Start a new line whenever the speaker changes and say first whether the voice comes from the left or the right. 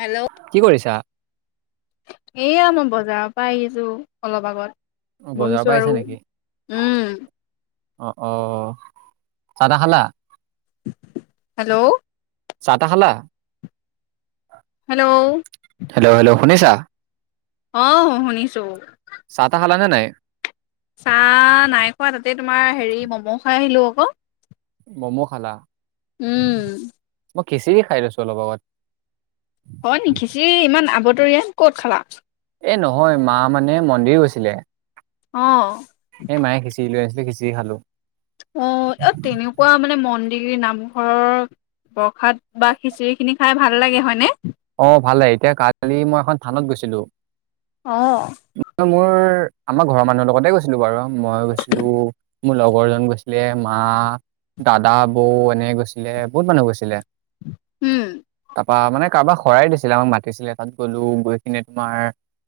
left: Hello.
right: কি কৰিছা?
left: এয়া মই বজাৰৰ পৰা আহিছো, অলপ আগত।
right: অ, বজাৰৰ পৰা
left: বহিছো
right: আহিছা
left: আৰু, উম।
right: অঁ', -অ', চাহ- তাহ খালা?
left: হেল্ল'।
right: চাহ-তাহ খালা?
left: হেল্ল'।
right: হেল্ল', -হেল্ল', শুনিছা?
left: অ' শুনিছোঁ।
right: চাহ তাহ খালানে নাই?
left: চাহ নাই খোৱা তাতেই তোমাৰ হেৰি ম'ম' খাই আহিলোঁ আকৌ।
right: ম'ম' খালা?
left: উম।
right: মই খিচিৰি খাই লৈছোঁ অলপ আগত।
left: হয় নেকি, খিচিৰি ইমান আবতৰিয়া ক'ত খালা?
right: এ, নহয় মা মানে মন্দিৰ গৈছিলে
left: অ'।
right: এই মায়ে খিচিৰি লৈ আহিছিলে, খিচিৰি খালোঁ।
left: অ' এত তেনে কুৱা মানে মন্দিৰ, নামঘৰৰ প্ৰসাদ বা খিচিৰিখিনি খাই ভাল লাগে হয়নে?
right: অ' ভালে, এতিয়া কালি মই এখন থানত গৈছিলোঁ।
left: অ'।
right: ম-মোৰ আমাৰ ঘৰৰ মানুহৰ লগতে গৈছিলোঁ বাৰু, মই গৈছিলোঁ মোৰ লগৰ জন গৈছিলে, মা, দাদা, বৌ এনে গৈছিলে, বহুত মানুহ গৈছিলে।
left: উম
right: তাৰপা মানে কাৰোবাক শৰাই দিছিলে, আমাক মাতিছিলে, তাত গ'লো গৈ কিনে তোমাৰ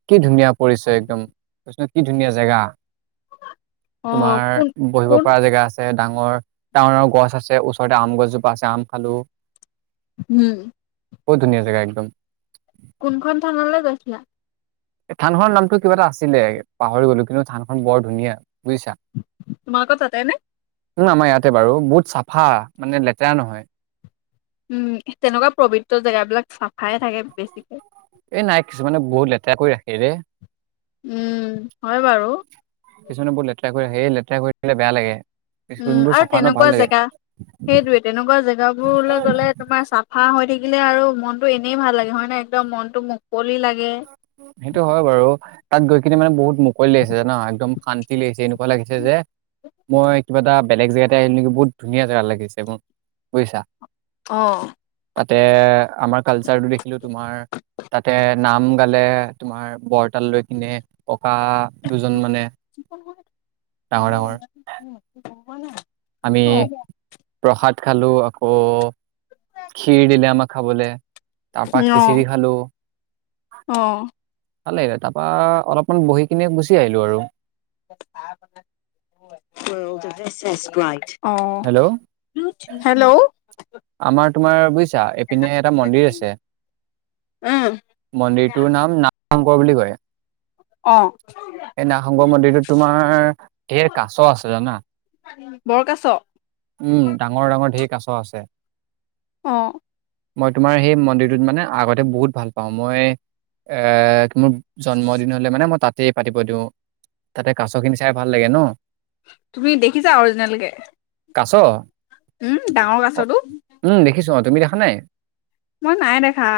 right: কি ধুনীয়া পৰিচয় একদম। [unintelligible] কি ধুনীয়া জেগা,
left: অ
right: তোমাৰ
left: কোন
right: বহিব
left: কোন
right: পৰা জেগা আ ছে ডাঙৰ ডাঙৰ গছ আছে, ওচৰতে আম গছজোপা আছে, আম খালোঁ।
left: হুম।
right: বহুত ধুনীয়া জেগা একদম।
left: কোনখন থানলৈ গৈছিলা?
right: থানখনৰ নামটো কিবা এটা আছিলে পাহৰি গলোঁ কিন্তু থানখন বৰ ধুনীয়া বুজিছা।
left: তোমাৰ তাতেনে?
right: উম, আমাৰ ইয়াতে বাৰু, বহুত চাফা মানে লেতেৰা নহয়।
left: উম, তেনেকুৱা পবিত্ৰ জেগাবিলাক চাফাই থাকে বেছিকে।
right: এ, নাই কিছুানে বহুত লেতেৰা কৰি ৰাখে ৰে।
left: উম, হয় বাৰু।
right: কিছুমানে বহুত লেতেৰা কৰি ৰাখে, সেই লেতেৰা কৰি ৰাখিলে বৰ বেয়া লাগে।
left: উম,
right: যোনবোৰ
left: আৰু
right: চাফা ন ভাল
left: তেনেকুৱা
right: লাগে
left: জেগা, সেইটোৱে তেনেকুৱা জেগাবোৰলে গ'লে তোমাৰ চা ফা হৈ থাকিলে আৰু মনটো এনেই ভাল লাগে হয়নে, একদম মনটো মুকলি লাগে।
right: সেইটো হয় বাৰু। তাত গৈ কিনে মানে বহুত মুকলি লাগিছে জান, একদম শান্তি লাগিছে, এনেকুৱা লাগিছে যে মই কিবা এটা বেলেগ জেগাতে আহিলোঁ নেকি, বহুত ধুনীয়া জেগা লাগিছে মোৰ বুজিছা।
left: অ'।
right: তাতে আমাৰ কালচাৰটো দেখিলোঁ তোমাৰ, তাতে নাম গালে তোমাৰ বৰৰতাল লৈ কিনে। ককা দুজন মানে ডাঙৰ ডাঙৰ।
left: গম পোৱা নাই?
right: আমি প্ৰসাদ খালোঁ, আকৌ খীৰ দিলে আমাক খাবলে, তাৰপা খিচিৰি খালোঁ।
left: অ'।
right: ভালে, তাপা অলপমান বহি কিনে গুচি আহিলোঁ আৰু।
left: [unintelligible]
right: হেল্ল'
left: হেল্ল'
right: আমাৰ তোমাৰ বুজি আ' এইপিনে এটা মন্দিৰ আছে
left: উম,
right: মন্দিৰটোৰ নাম ন শংকৰ বুলি কয়!
left: অ'
right: এই নাগ শংকৰ মন্দিৰটোত তোমাৰ ধেৰ কাছ আছে জানা?
left: বৰকাছ!
right: উম ডাঙৰ ডাঙৰ ঢেৰ কাছ আছে!
left: অ'
right: মই তোমাৰ সেই মন্দিৰটোত মানে আগতে বহুত ভাল পাওঁ! মই এ' মোৰ জন্মদিন হলে মানে মই তাতেই পাতিব দিওঁ! তাতে কাছ খিনি চাই ভাল লাগে ন?
left: তুমি দেখিছা অৰিজিনেল কে!
right: কাছ?
left: উম! ডাঙৰ
right: অ
left: কাছতো!
right: উম! দেখিছোঁ? তুমি দেখা নাই?
left: মই নাই দেখা!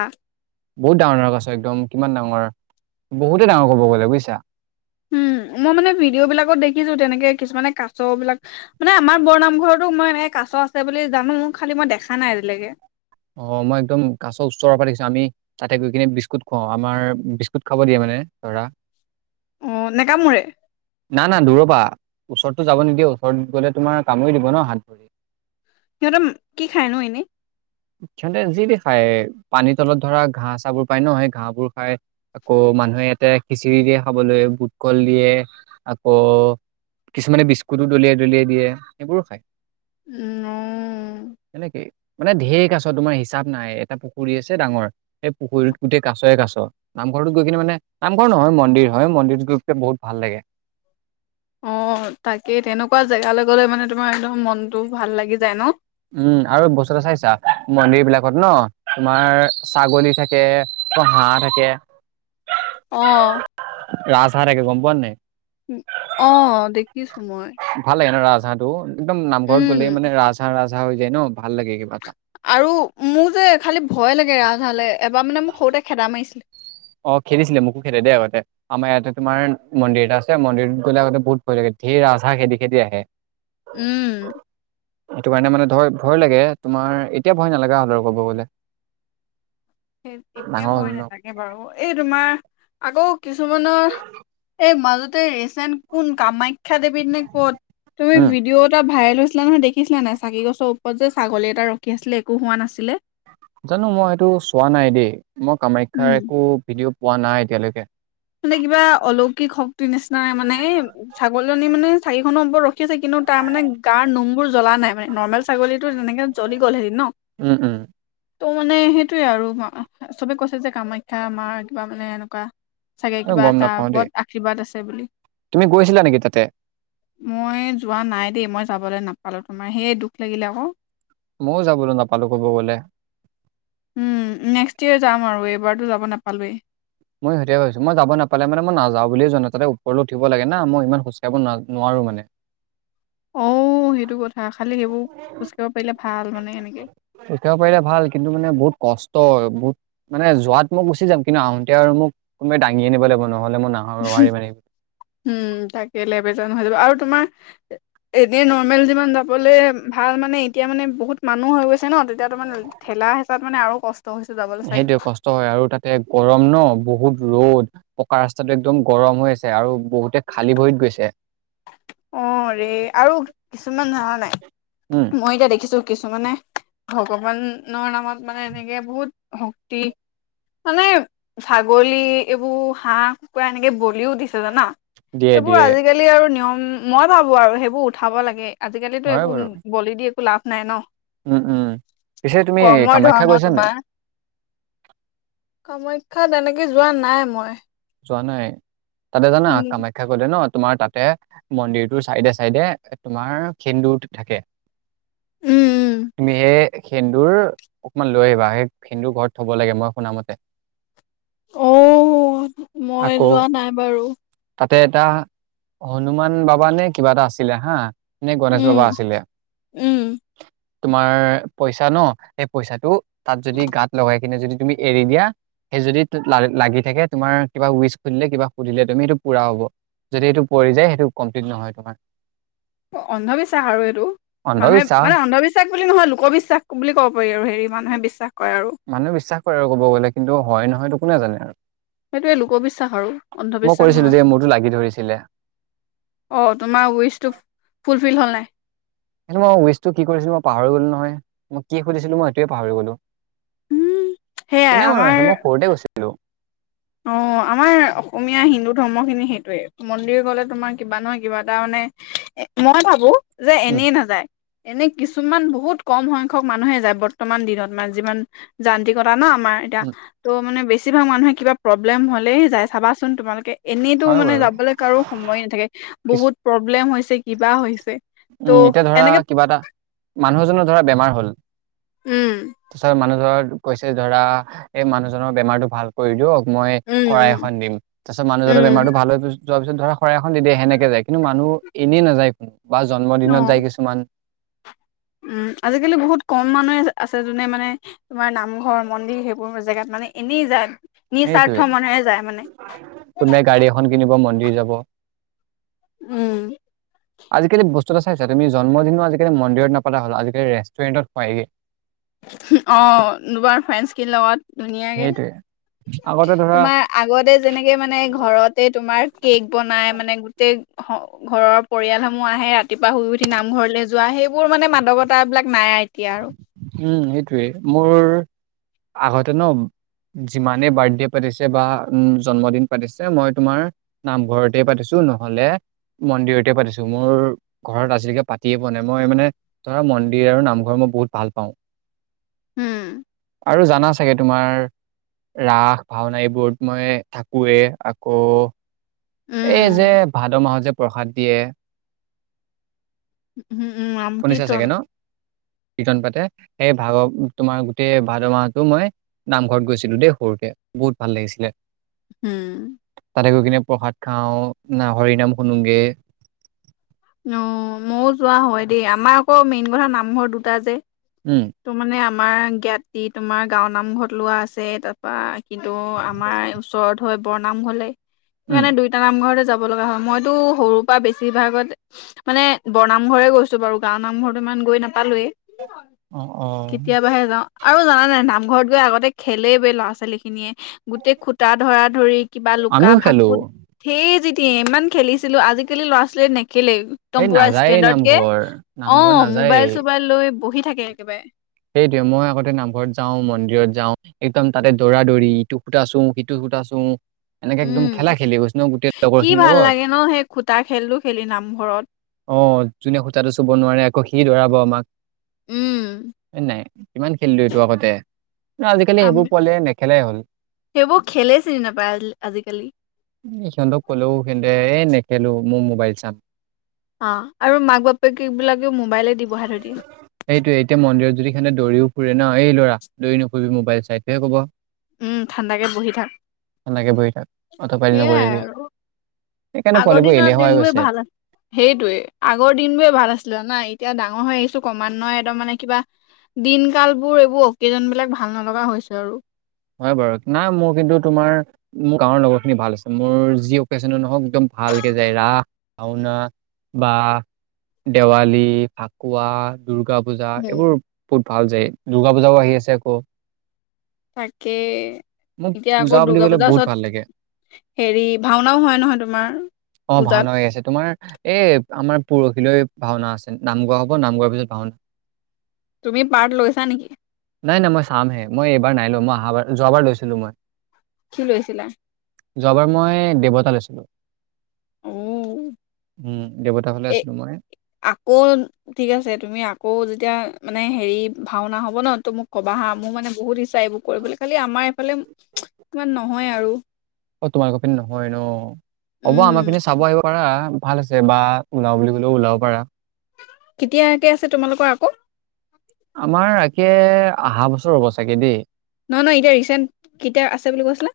right: বহুত ডাঙৰ ডাঙৰ কাছ একদম! কিমান ডাঙৰ বহুতে ডাঙৰ ক'ব গ'লে বুজিছা?
left: উম' মই মানে ভিডিঅ' বিলাকত দেখিছো তেনেকে কিছুমানে কাছ বিলাক মানে আমাৰ বৰনামঘৰতো মই এনেকে কাছ আছে বুলি জানো! খালি মই দেখা নাই আজিলৈকে?
right: অ' মই একদম কাছৰ ওচৰৰ পৰা দেখিছো আমি তাতে গৈ কিনে বিস্কুট খোৱাও আমাৰ বিস্কুট খাব দিয়ে মানে ধৰা।
left: অ' নেকামোৰে।
right: না না দূৰৰ পৰা ওচৰতো যাব নিদিয়ে ওচৰত গ'লে তোমাৰ কামুৰি দিব ন হাতত।
left: সিহঁতে কি খায়নো এনেই?
right: সিহঁতে যিতি খায় পানীৰ তলত ধৰা ঘাঁহ - চা বোৰ পায় ন সেই ঘাঁহ বোৰ খাই। আকৌ মানুহে ইয়াতে খিচিৰি দিয়ে খাবলৈ বুট-কল দিয়ে আকৌ কিছুমানে বিস্কুটো দলিয়াই দলিয়াই দিয়ে সেইবোৰো খায়।
left: অ'
right: সেনেকে মানে ঢেৰ কাছ তোমাৰ হিচাপ নাই এটা পুখুৰী আছে ডাঙৰ। এই পুখুৰীত গোটেই কাছয়ে কাছ। নামঘৰটোত গৈ কিনে মানে নামঘৰ নহয় মন্দিৰ হয় মন্দিৰত গৈ পনে বহুত ভাল লাগে।
left: অ' তাকেই তেনেকুৱা জেগালৈ গ'লে মানে তোমাৰ একদম মনতটো ভাল লাগি যায় ন।
right: উম, আৰু বস্তু এটা চাইছা মন্দিৰ বিলাকত ন তোমাৰ ছাগলী থাকে। থাকে অ' হাঁহ থাকে।
left: অ'
right: ৰাজহাঁহ থাকে গম পোৱা নাই।
left: অ' দেখিছো মই।
right: ভাল লাগে ন ৰাজ হাঁহ টো একদম নামঘৰত
left: উম
right: গ'লে মানে ৰাজ হাঁহ ৰাজহাঁহ হৈ যায় ন ভাল লাগে কিবা এটা।
left: আৰু মোৰ যে খালী ভয় লাগে ৰাজহাঁহ লৈ এবাৰ মানে মোক সৰুতে খেদা মাৰিছিলে।
right: অ' খেদিছিলে মোকো খেদে দেই আগতে। আমাৰ ইয়াতে তোমাৰ মন্দিৰ এটা আছে মন্দিৰত গ'লে আগতে বহুত ভয় লাগে ধেৰ ৰাজ হাঁহ খেদি খেদি আহে। [inaudible]
left: উম,
right: সেইটো কাৰণে মানে ধৰ ভয় লাগে তোমাৰ এতিয়া ভয় নালাগা হ'লে আৰু ক'ব গ'লে। [inaudible]
left: সেই
right: ডাঙৰ
left: এতিয়া
right: হ'ল
left: ভয়
right: ন
left: নালাগে বাৰু এই তোমাৰ আকৌ কিছুমানৰ এই মাজতে ৰিচেণ্ট কোন কামাখ্যা নে ক'ত তুমি
right: উম
left: ভিডিঅ' এটা ভাইৰেল হৈছিলে নহয় দেখিছিলা নাই চাকি - গছৰ ওপৰত যে ছাগলী এটা ৰখি আছিলে একো হোৱা নাছিলে।
right: জানো মই সেইটো চোৱা নাই দেই মই কামাখ্যাৰ
left: উম
right: একো ভিডিঅ' পোৱা নাই এতিয়ালৈকে।
left: মানে কিবা অলৌকিক শক্তিৰ নিচিনা মানে ছাগলীজনী মানে চাকি খনৰ ওপৰত আছে কিন্তু তাৰ মানে গাৰ নোমবোৰ জ্বলা নাই মানে নৰ্মেল ছাগলীতো তেনেকে জ্বলি গ'ল হৈ ন।
right: উম, উম,
left: ত মানে সেইটোৱে আৰু চ'বে কৈছে যে কামাখ্যা আমাৰ কিবা মানে এনেকুৱা চাগে কিবা
right: গম
left: এটা
right: নাপাও দেই
left: ওপৰত আশীৰ্বাদ আছে বুলি।
right: তুমি গৈছিলা নেকি তাতে?
left: মই যোৱা নাই দেই মই যাবলৈ নাপালোঁ তোমাৰ সেই দুখ লাগিলে আকৌ।
right: ময়ো যাবলৈ নাপালো ক'ব গ'লে।
left: উম, নেক্সট ইয়েৰ যাম আৰু এইবাৰতো যাব নাপালোৱেই।
right: মই সেইটোৱে ভাবিছো মই যাব নাপালে মানে মই নাযাওঁ বুলি জানো তাতে ওপৰলে উঠিব লাগে ন মই ইমান খোজ কাঢ়িব নোৱাৰো মানে।
left: অ' সেইটো কথা খালি সেইবোৰ খোজ কাঢ়িব পাৰিলে ভাল মানে এনেকে।
right: খোজ কাঢ়িব পাৰিলে ভাল কিন্তু মানে বহুত কষ্ট বহুত মানে যোৱাত মই গুচি যাম কিন্তু আহোতে আৰু মোক কোনোবাই দাঙি আনিব লাগিব নহ'লে মই নাহো।
left: উম, তাকে লেবেজান হৈ যাব আৰু তোমাৰ এনেই নৰ্মেল যিমান যাবলে ভাল মানে এতিয়া মানে বহুত মানুহ হৈ গৈছে। ন তেতিয়াতো মানে ঠেলা - হেচাত মানে আৰু কষ্ট হৈছো যাবলৈ চাগে।
right: সেইটোৱে কষ্ট হয় আৰু তাতে গৰম ন বহুত ৰ'দ। পকা ৰাস্তাটো একদম গৰম হৈ আছে আৰু বহুতে খালী ভৰিত গৈছে।
left: অ' ৰে আৰু কিছুমান জনা নাই
right: উম,
left: মই এতিয়া দেখিছো কিছুমানে ভগৱানৰ নামত মানে এনেকে বহুত ভক্তি মানে ছাগলী এইবোৰ হাঁহ কুকুৰা এনেকে বলিও দিছে জান
right: দিয়ে
left: এইবোৰ
right: দিয়ে
left: আজিকালি আৰু নিয়ম মই ভাবো আৰু সেইবোৰ উঠাব লাগে আজিকালি টো
right: হয়
left: একো
right: বাৰু
left: বলি দি একো লাভ নাই ন
right: উম উম পিছে তুমি
left: কৰ্মই
right: কামাখ্যা
left: ধৰ্ম
right: গৈছা নাই
left: তোমাৰ কামাখ্যাত এনেকে যোৱা নাই মই
right: যোৱা নাই তাতে জানা
left: উম
right: কামাখ্যা গ'লে ন তোমাৰ তাতে মন্দিৰটোৰ চাইডে চাইডে তোমাৰ সেন্দুৰ থাকে
left: উম
right: তুমি হে সেন্দুৰ অকমান লৈ আহিবা সেই সেন্দুৰ ঘৰত থব লাগে মই শুনা মতে
left: অঁ মই
right: আকৌ
left: যোৱা নাই বাৰু
right: তাতে এটা হনুমান বাবা নে কিবা এটা আছিলে হা নে গণেশ
left: উম
right: বাবা আছিলে
left: উম
right: তোমাৰ পইচা ন সেই পইচাটো তাত যদি গাত লগাই কিনে যদি তুমি এৰি দিয়া সেই যদি লা লাগি থাকে তোমাৰ কিবা উৱিছ সুধিলে কিবা সুধিলে তুমি এইটো পুৰা হ'ব যদি এইটো পৰি যায় সেইটো কমপ্লিট নহয় তোমাৰ [inaudible]
left: অন্ধবিশ্বাস আৰু এইটো মানুহে
right: অন্ধবিশ্বাস
left: মানে অন্ধবিশ্বাস বুলি নহয় লোকবিশ্বাস বুলি ক'ব পাৰি আৰু হেৰি মানুহে বিশ্বাস কৰে আৰু
right: মানুহে বিশ্বাস কৰে আৰু কব গ'লে কিন্তু হয় নহয় কোনে জানে আৰু
left: সেইটোৱে আৰু লোকবিশ্বাস আৰু
right: মই
left: অন্ধবিশ্বাস
right: কৰিছিলোঁ যে
left: নহয়।
right: মোৰতো লাগি ধৰিছিলে
left: অ তোমাৰ ৱেইছটো ফুলফিল হ'ল নাই
right: কিন্তু মই ৱেচটো কি কৰিছিলো মই পাহৰি গলো নহয় মই কি সুছিলো মই এইটোয়ে পাহৰি গলো
left: উম সেয়াই
right: কোনে মনত
left: আমাৰ
right: ৰাখে মই সৰুতে গৈছিলো
left: অ আমাৰ অসমীয়া হিন্দু ধৰ্ম খিনি সেইটোৱে মন্দিৰ গ'লে তোমাৰ কিবা নহয় কিবা এটা মানে মই ভাবো যে
right: উম,
left: এনে‌ই নাযায় এনে কিছুমান বহুত কম সংখ্যক মানুহে যায় বৰ্তমান দিনত মানে যিমান যান্ত্ৰিকতা ন আমাৰ এতিয়া
right: উম,
left: ত' মানে বেছি ভাগ মানুহে কিবা প্ৰব্লেম হলেই যায় চাবাচোন তোমালোকে এনেইটো
right: হয়
left: মানে
right: বাৰু।
left: যাবলৈ কাৰো সময় নাথাকে
right: কিছ
left: বহুত প্ৰব্লেম হৈছে কিবা হৈছে ত'
right: উম এতিয়া ধৰা
left: এনেকে
right: কিবা এটা মানুহজনৰ ধৰা বেমাৰ হ'ল
left: উম
right: ওচৰ মানুহ ঘৰত গৈছে যে ধৰা এই মানুহজনৰ বেমাৰটো ভাল কৰি দিয়ক মই
left: উম
right: শৰাই এখন দিম তাৰ পিছত মানুহজনৰ
left: উম
right: বেমাৰতটো ভাল হৈ গৈছে যোৱাৰ পিছত ধৰা শৰাই এখন দি দিয়ে সেনেকে যায় কিন্তু মানুহ এনেই নাযায় কোনো বা
left: উম
right: জন্মদিনত
left: অ
right: যায় কিছুমান
left: উম আজিকালি বহুত কম মানুহে আছে যোনে মানে তোমাৰ নামঘৰ মন্দিৰ সেইবোৰ জেগাত মানে এনেই যায়
right: সেইটোৱে
left: নিস্বাৰ্থ মনৰেহে যায় মানে
right: ধন কিনিব মন্দিৰ যাব
left: উম
right: আজিকালি বস্তু এটা চাইছা তুমি জন্মদিনও আজিকালি মন্দিৰত নাপাতা হল আজিকালি ৰেষ্টুৰেণ্টত খোৱাইগে
left: অ তোমাৰ ফ্ৰেন্স খিনি লগত ধুনীয়াকে
right: সেইটোৱে আগতে ধৰা
left: তোমাৰ আগতে যেনেকে মানে ঘৰতে তোমাৰ কেক্ বনাই মানে গোটেই ঘ ঘৰৰ পৰিয়ালসমূহ আহে ৰাতিপুৱা শুই উঠি নামঘৰলে যোৱা সেইবোৰ মানে মানৱতা বিলাক নাই এতিয়া আৰু
right: উম এইটোৱে মোৰ আগতে ন যিমানে বাৰ্থডে পাতিছে বা উ জন্মদিন পাতিছে মই তোমাৰ নামঘৰতে পাতিছো নহ'লে মন্দিৰতে পাতিছো মোৰ ঘৰত আজিলৈকে পাতিয়ে পোৱা নাই মই মানে ধৰা মন্দিৰ আৰু নামঘৰ ঘৰ মই বহুত ভাল পাওঁ
left: উম,
right: আৰু জানা এই তোমাৰ ৰাস ভাওনা এইবোৰত মই থাকোৱে আকৌ
left: উম,
right: এই যে
left: উম।
right: ভাদ মাহত যে প্ৰসাদ দিয়ে
left: উম, উম, নাম
right: শুনিছা
left: কীৰ্তন,
right: চাগে ন কীৰ্তন পাতে সেই ভাগৱ তোমাৰ গোটেই ভাদ মাহটো মই নামঘৰত গৈছিলো দেই সৰুতে বহুত ভাল লাগিছিলে
left: উম
right: তাতে গৈ কিনে প্ৰসাদ খাও না হৰি নাম শুনোগে
left: অ মইও যোৱা হয় দেই আমাৰ আকৌ মেইন কথা নামঘৰ দুটা যে
right: উম
left: ত মানে আমাৰ জ্ঞাতি তোমাৰ গাঁও নামঘৰত লোৱা আছে তাৰপৰা কিন্তু আমাৰ ওচৰত হয় বৰনামঘৰলে
right: উম।
left: সেইকাৰণে দুইটা নামঘৰতে যাব লগা হয় মইতো সৰুৰ পৰা বেছিভাগত মানে বৰনামঘৰে গৈছো বাৰু গাওৰ নামঘৰত ইমান গৈ নাপালোৱেই
right: অ', অ',
left: কেতিয়াবাহে যাওঁ আৰু জানা নাই নামঘৰত গৈ আগতে খেলে বে ল'ৰা ছোৱালী খিনিয়ে গোটেই খুটা ধৰা ধৰি কিবা লুকা
right: আমিও খেলো
left: ভাকুত ধেই যিতি ইমান খেলিছিলো আজিকালি ল'ৰা ছোৱালীয়ে নেখেলেই
right: এই
left: একদম পুৰা
right: নাযায়েই
left: ষ্টেণ্ডাৰ্ড কে
right: নামঘৰ
left: অ
right: নামঘৰ নাযায়েই।
left: মোবাইল চোবাইল লৈ বহি থাকে একেবাৰে
right: সেইটোৱে মইও আগতে নামঘৰত যাওঁ, মন্দিৰত যাওঁ একদম তাতে দৌৰা দৌৰি, ইটো খূটা চো, সিটো খূটা চো এনেকে একদম
left: উম,
right: খেলা খেলি কৈছো নহয় গোটেই
left: কি
right: লগৰখিনিৰ
left: ভাল
right: লগত।
left: লাগে ন সেই খুটা খেলটো খেলি নামঘৰত।
right: অ যোনে খূটাটো চুব নোৱাৰে আকৌ সি দৌৰাব আমাক।
left: উম।
right: হয় নাই? কিমান খেলিলো এইটো আগতে। অ আজিকালি
left: আমি
right: সেইবোৰ পোৱালিৱে নেখেলাই হ'ল।
left: সেইবোৰ খেলে চিনি নাপায় আজি- আজিকালি।
right: ওম সিহঁতক ক'লেও সিহঁতে এ নেখেলো মোৰ মোবাইল চাম।
left: অ আৰু মাক বাপেক এইবিলাকেও মোবাইলে দি বহাই থৈ দিয়ে।
right: সেইটোৱে এতিয়া মন্দিৰত যদি সিহঁতে দৌৰিও ফুৰে ন, এই ল'ৰা দৌৰি নুফুৰিবি মোবাইল চা এইটোহে কব।
left: উম, ঠাণ্ডাকে বহি থাক।
right: সেনেকে বহি থাক, অতপালি
left: সেইয়াই
right: নকৰিবি।
left: আৰু
right: সেইকাৰণে
left: আগৰ
right: পোৱালিবোৰ
left: দিনত
right: এলেহুৱা হৈ
left: দিনেবোৰ
right: গৈছে
left: ভাল আ সেইটোৱে আগৰ দিনবোৰে ভাল আছিলে জানা এতিয়া ডাঙৰ হৈ আহিছো ক্ৰমান্বয়ে একদম মানে কিবা দিন কালবোৰ এইবোৰ অকেজনবিলাক ভাল নলগা হৈছে আৰু।
right: হয় বাৰু নাই মোৰ কিন্তু তোমাৰ মোৰ গাঁৱৰ লগৰখিনি ভাল আছে, মোৰ যি অকেজনক নহওক একদম ভালকে যায় ৰাস, ভাওনা বা দেৱালী, ফাকুৱা দুৰ্গা পূজা
left: উম,
right: এইবোৰ বহুত ভাল যায়, দুৰ্গা পূজাও আহি আছে আকৌ।
left: তাকে
right: মোক
left: এতিয়া
right: পূজা
left: আকৌ
right: বুলি
left: দুৰ্গা
right: ক'লে
left: পূজাৰ
right: বহুত
left: ওচৰত
right: ভাল লাগে
left: হেৰি ভাওনাও হয় নহয় তোমাৰ?
right: অ
left: পূজাত
right: ভাওনা হৈ আছে তোমাৰ এ আমাৰ পৰহিলৈ ভাওনা আছে, নাম গোৱা হব নাম গোৱাৰ পিছত ভাওন
left: তুমি পাৰ্ট লৈছা নেকি?
right: নাই নাই মই চামহে, মই এইবাৰ নাই লোৱা, মই আহা বাৰ যোৱাবাৰ লৈছিলো মই।
left: কি লৈছিলা?
right: যোৱাবাৰ মই দেৱতা লৈছিলোঁ।
left: অ
right: উম, দেৱতাৰ ফালে আছিলো মই।
left: কোন? ঠিক আছে, তুমি আকৌ যেতিয়া মানে হেৰি ভাওনা হ'ব ন, ত মোক কবা হা মোৰ মানে বহুত ইচ্ছা এইবোৰ কৰিবলৈ, খালি আমাৰ এইফালে ইমান নহয় আৰু।
right: অ তোমালোকৰ পিনে নহয় ন, হ'ব
left: উম
right: আমাৰ পিনে চাব আহিব পাৰা ভাল আছে বা ওলাও বুলি ক'লেও ওলাব পাৰা।
left: কেতিয়াকে আছে তোমালোকৰ আকৌ?
right: আমাৰ একে আহা বছৰ হ'ব চাগে দেই।
left: নহয় নহয় এতিয়া ৰিচেন্ট কেতিয়া আছে বুলি কৈছিলা?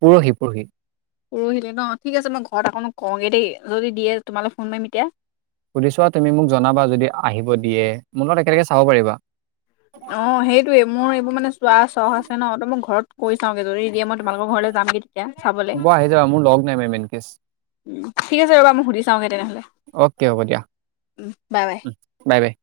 right: পৰহি, পৰহি।
left: পৰহিলৈ ন, ঠিক আছে মই ঘৰত আকৌ কওঁগে দেই যদি দিয়ে তোমালৈ ফোন পাৰিম এতিয়া।
right: সুধি চোৱা তুমি মোক জনাবা যদি আহিব দিয়ে, মোৰ লগত একেলগে চাব পাৰিবা।
left: অ সেইটোয়ে, মোৰ এইবোৰ মানে চোৱা চহ আছে ন, তই মই ঘৰত কৈ চাওগে যদি দিয়ে ম তোমালোকৰ ঘৰলে যামগে তেতিয়া চাবলে।
right: ব আহি যাবা মোৰ লগ নাই মে মেনকেছ।
left: উম ঠিক আছে ৰবা মই সুধি চাওঁগে তেনেহলে?
right: অ'কে হ'ব দিয়া।
left: উম, বাই বাই।
right: Bye bye.